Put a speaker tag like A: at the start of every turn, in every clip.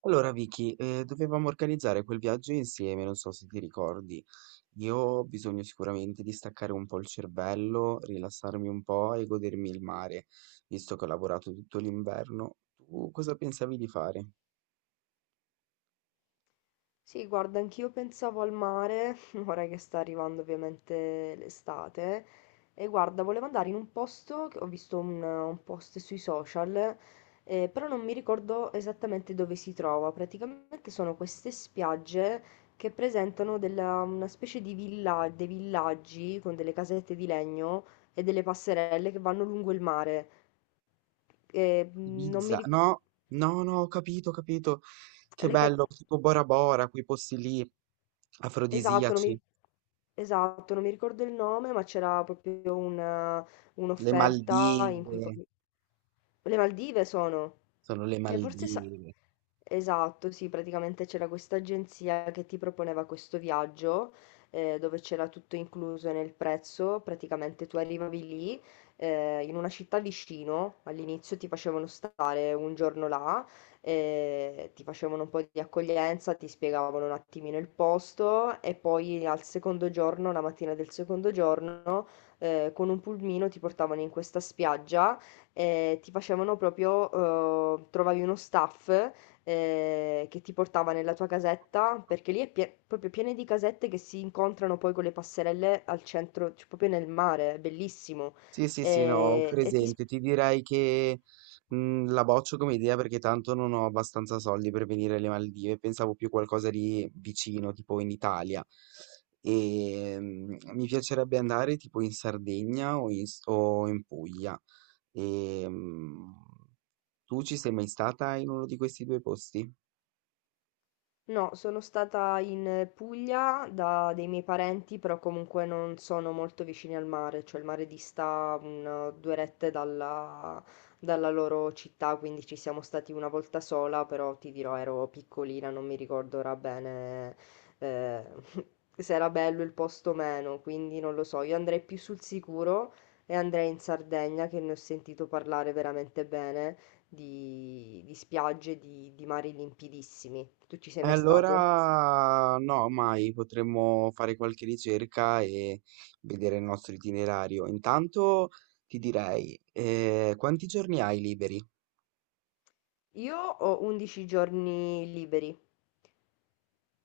A: Allora Vicky, dovevamo organizzare quel viaggio insieme, non so se ti ricordi. Io ho bisogno sicuramente di staccare un po' il cervello, rilassarmi un po' e godermi il mare, visto che ho lavorato tutto l'inverno. Tu cosa pensavi di fare?
B: Sì, guarda, anch'io pensavo al mare, ora che sta arrivando ovviamente l'estate, e guarda, volevo andare in un posto, che ho visto un post sui social, però non mi ricordo esattamente dove si trova. Praticamente sono queste spiagge che presentano una specie di villa, dei villaggi con delle casette di legno e delle passerelle che vanno lungo il mare. Non mi
A: Ibiza? No, no, no, ho capito, ho capito. Che
B: ricordo...
A: bello, tipo Bora Bora, quei posti lì,
B: Esatto, non mi,
A: afrodisiaci.
B: ri- esatto, non mi ricordo il nome, ma c'era
A: Le
B: un'offerta in cui
A: Maldive,
B: proprio... Le Maldive sono.
A: sono le
B: E forse sa-
A: Maldive.
B: Esatto, sì, praticamente c'era questa agenzia che ti proponeva questo viaggio, dove c'era tutto incluso nel prezzo, praticamente tu arrivavi lì, in una città vicino, all'inizio ti facevano stare un giorno là, ti facevano un po' di accoglienza, ti spiegavano un attimino il posto e poi al secondo giorno, la mattina del secondo giorno, con un pulmino ti portavano in questa spiaggia e ti facevano proprio, trovavi uno staff che ti portava nella tua casetta, perché lì è proprio piena di casette che si incontrano poi con le passerelle al centro, cioè proprio nel mare, è bellissimo.
A: Sì, sì, sì, no, ho
B: E, ti
A: presente. Ti direi che la boccio come idea perché tanto non ho abbastanza soldi per venire alle Maldive. Pensavo più qualcosa di vicino, tipo in Italia. E mi piacerebbe andare tipo in Sardegna o in, o in Puglia. E, tu ci sei mai stata in uno di questi due posti?
B: No, sono stata in Puglia da dei miei parenti, però comunque non sono molto vicini al mare, cioè il mare dista due rette dalla loro città, quindi ci siamo stati una volta sola, però ti dirò ero piccolina, non mi ricordo ora bene, eh, se era bello il posto o meno, quindi non lo so, io andrei più sul sicuro e andrei in Sardegna che ne ho sentito parlare veramente bene di spiagge, di mari limpidissimi. Tu ci sei mai stato?
A: Allora no, mai. Potremmo fare qualche ricerca e vedere il nostro itinerario. Intanto ti direi, quanti giorni hai liberi?
B: Io ho 11 giorni liberi,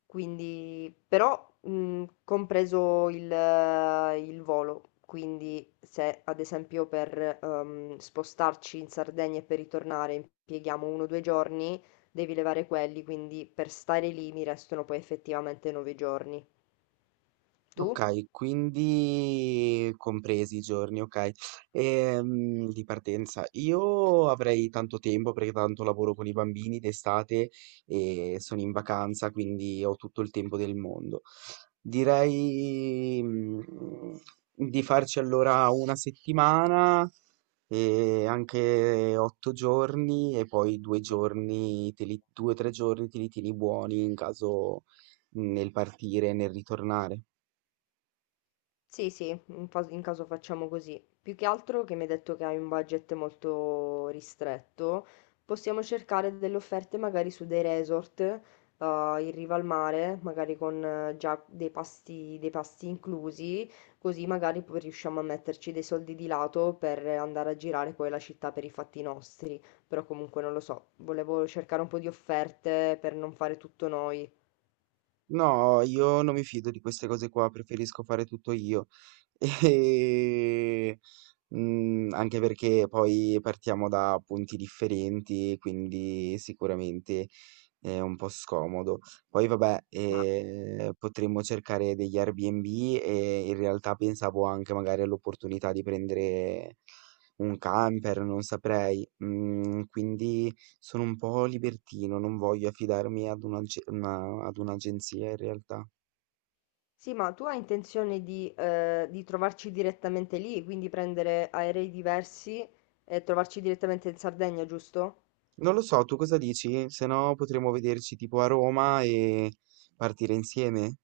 B: quindi però compreso il volo, quindi se ad esempio per spostarci in Sardegna e per ritornare impieghiamo uno o due giorni, devi levare quelli, quindi per stare lì mi restano poi effettivamente 9 giorni. Tu?
A: Okay, quindi compresi i giorni, okay. Di partenza, io avrei tanto tempo perché tanto lavoro con i bambini d'estate e sono in vacanza, quindi ho tutto il tempo del mondo. Direi, di farci allora una settimana e anche 8 giorni e poi 2 o 3 giorni te li tieni buoni in caso, nel partire e nel ritornare.
B: Sì, sì, in caso facciamo così. Più che altro che mi hai detto che hai un budget molto ristretto, possiamo cercare delle offerte magari su dei resort in riva al mare, magari con già dei pasti inclusi, così magari poi riusciamo a metterci dei soldi di lato per andare a girare poi la città per i fatti nostri. Però comunque non lo so, volevo cercare un po' di offerte per non fare tutto noi.
A: No, io non mi fido di queste cose qua, preferisco fare tutto io. E, anche perché poi partiamo da punti differenti, quindi sicuramente è un po' scomodo. Poi vabbè,
B: Ma
A: potremmo cercare degli Airbnb e in realtà pensavo anche magari all'opportunità di prendere un camper, non saprei. Quindi sono un po' libertino, non voglio affidarmi ad un'agenzia in realtà.
B: sì, ma tu hai intenzione di trovarci direttamente lì, quindi prendere aerei diversi e trovarci direttamente in Sardegna, giusto?
A: Non lo so, tu cosa dici? Se no potremmo vederci tipo a Roma e partire insieme.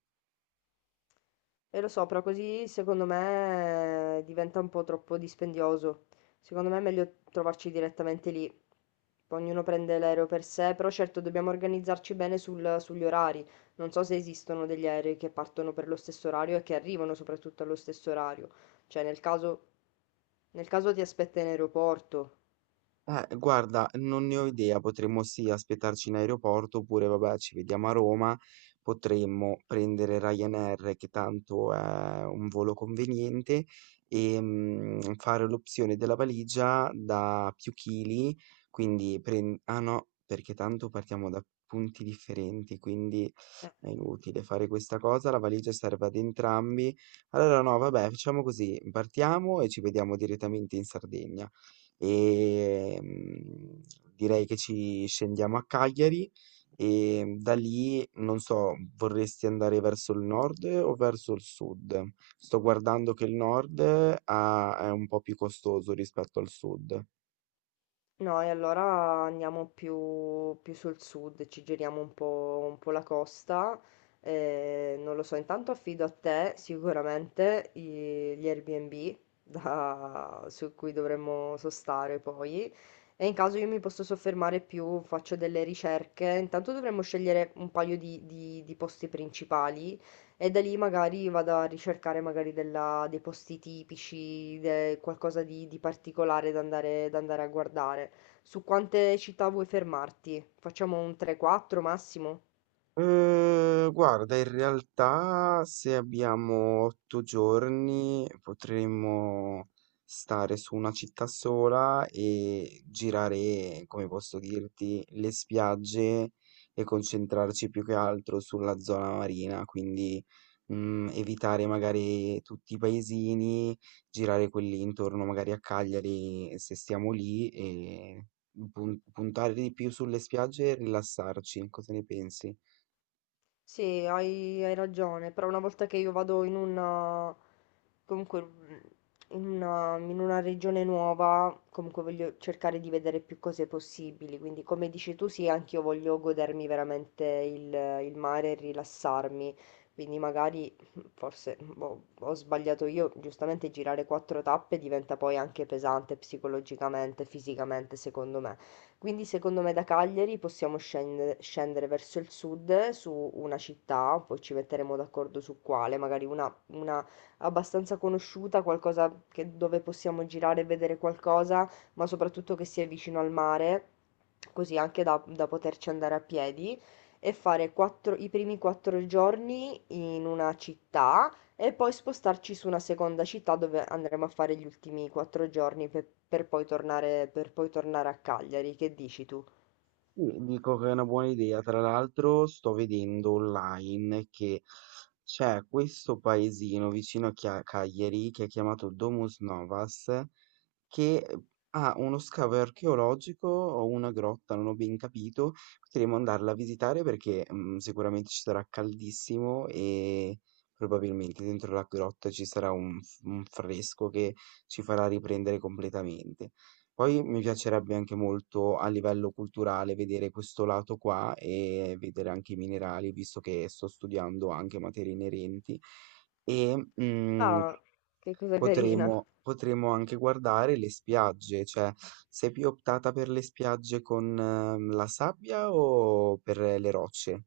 B: E lo so, però così secondo me diventa un po' troppo dispendioso. Secondo me è meglio trovarci direttamente lì. Poi ognuno prende l'aereo per sé, però certo dobbiamo organizzarci bene sugli orari. Non so se esistono degli aerei che partono per lo stesso orario e che arrivano soprattutto allo stesso orario. Cioè, nel caso ti aspetta in aeroporto.
A: Guarda, non ne ho idea, potremmo sì aspettarci in aeroporto oppure vabbè ci vediamo a Roma, potremmo prendere Ryanair che tanto è un volo conveniente e fare l'opzione della valigia da più chili, quindi ah no, perché tanto partiamo da punti differenti, quindi è inutile fare questa cosa, la valigia serve ad entrambi. Allora no, vabbè, facciamo così, partiamo e ci vediamo direttamente in Sardegna. Ehm, Direi che ci scendiamo a Cagliari e da lì, non so, vorresti andare verso il nord o verso il sud? Sto guardando che il nord è un po' più costoso rispetto al sud.
B: No, e allora andiamo più sul sud, ci giriamo un po' la costa. Eh, non lo so, intanto affido a te sicuramente gli Airbnb su cui dovremmo sostare poi. E in caso io mi posso soffermare più, faccio delle ricerche. Intanto dovremmo scegliere un paio di posti principali e da lì magari vado a ricercare dei posti tipici, qualcosa di particolare da andare a guardare. Su quante città vuoi fermarti? Facciamo un 3-4 massimo?
A: Guarda, in realtà se abbiamo 8 giorni potremmo stare su una città sola e girare, come posso dirti, le spiagge e concentrarci più che altro sulla zona marina, quindi, evitare magari tutti i paesini, girare quelli intorno magari a Cagliari se stiamo lì e puntare di più sulle spiagge e rilassarci. Cosa ne pensi?
B: Sì, hai ragione, però una volta che io vado in una... comunque in una regione nuova, comunque voglio cercare di vedere più cose possibili, quindi come dici tu sì, anch'io voglio godermi veramente il mare e rilassarmi, quindi magari forse boh, ho sbagliato io, giustamente girare quattro tappe diventa poi anche pesante psicologicamente, fisicamente, secondo me. Quindi secondo me da Cagliari possiamo scendere verso il sud su una città, poi ci metteremo d'accordo su quale, magari una abbastanza conosciuta, qualcosa dove possiamo girare e vedere qualcosa, ma soprattutto che sia vicino al mare, così anche da poterci andare a piedi e fare i primi quattro giorni in una città e poi spostarci su una seconda città dove andremo a fare gli ultimi quattro giorni per poi tornare a Cagliari. Che dici tu?
A: Sì, dico che è una buona idea. Tra l'altro sto vedendo online che c'è questo paesino vicino a Cagliari che è chiamato Domus Novas che, ha uno scavo archeologico o una grotta, non ho ben capito, potremmo andarla a visitare perché, sicuramente ci sarà caldissimo e probabilmente dentro la grotta ci sarà un fresco che ci farà riprendere completamente. Poi mi piacerebbe anche molto a livello culturale vedere questo lato qua e vedere anche i minerali, visto che sto studiando anche materie inerenti e, mhmm
B: Ah, che cosa carina.
A: potremo anche guardare le spiagge, cioè sei più optata per le spiagge con la sabbia o per le rocce?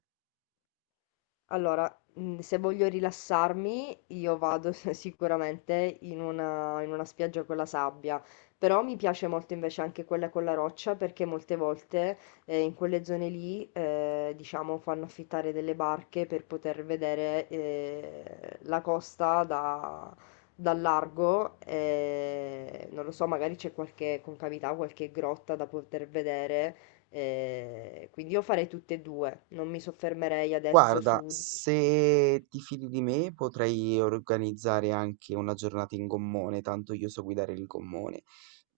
B: Allora, mhmm, se voglio rilassarmi io vado sicuramente in una spiaggia con la sabbia, però mi piace molto invece anche quella con la roccia perché molte volte, in quelle zone lì, diciamo fanno affittare delle barche per poter vedere, la costa da dal largo, non lo so, magari c'è qualche concavità, qualche grotta da poter vedere, quindi io farei tutte e due, non mi soffermerei adesso
A: Guarda,
B: su...
A: se ti fidi di me potrei organizzare anche una giornata in gommone, tanto io so guidare il gommone.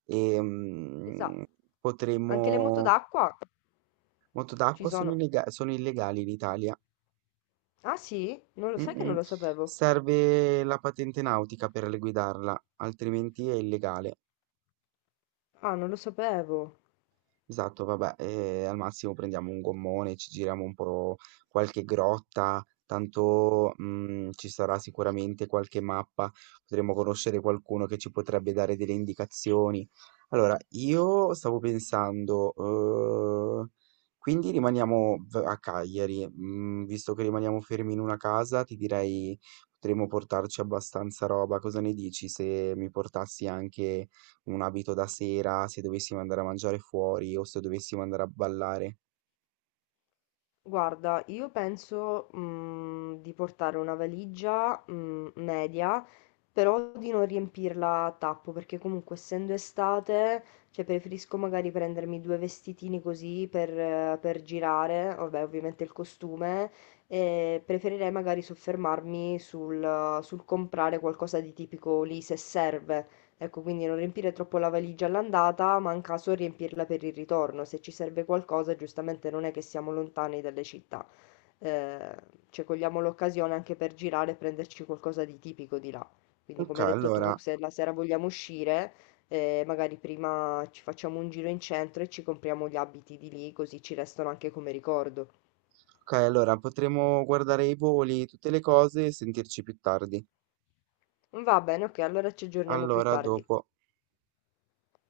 A: E,
B: Esatto, anche le moto
A: potremmo...
B: d'acqua
A: Moto
B: ci
A: d'acqua sono,
B: sono.
A: illega- sono illegali in Italia.
B: Ah sì? Non lo sai
A: Mm,
B: che
A: mm.
B: non lo sapevo.
A: Serve la patente nautica per guidarla, altrimenti è illegale.
B: Ah, non lo sapevo.
A: Esatto, vabbè, e al massimo prendiamo un gommone, ci giriamo un po' qualche grotta, tanto ci sarà sicuramente qualche mappa, potremo conoscere qualcuno che ci potrebbe dare delle indicazioni. Allora, io stavo pensando, eh, quindi rimaniamo a Cagliari, visto che rimaniamo fermi in una casa, ti direi potremmo portarci abbastanza roba, cosa ne dici se mi portassi anche un abito da sera, se dovessimo andare a mangiare fuori o se dovessimo andare a ballare.
B: Guarda, io penso, mhmm, di portare una valigia, mhmm, media, però di non riempirla a tappo, perché comunque essendo estate, cioè preferisco magari prendermi 2 vestitini così per girare, vabbè ovviamente il costume, e preferirei magari soffermarmi sul comprare qualcosa di tipico lì se serve. Ecco, quindi non riempire troppo la valigia all'andata, ma in caso riempirla per il ritorno. Se ci serve qualcosa, giustamente non è che siamo lontani dalle città. Eh, cioè, cogliamo l'occasione anche per girare e prenderci qualcosa di tipico di là. Quindi,
A: Ok,
B: come hai detto tu,
A: allora,
B: se la sera vogliamo uscire, magari prima ci facciamo un giro in centro e ci compriamo gli abiti di lì, così ci restano anche come ricordo.
A: ok, allora, potremo guardare i voli, tutte le cose e sentirci più tardi.
B: Va bene, ok, allora ci aggiorniamo più
A: Allora,
B: tardi.
A: dopo.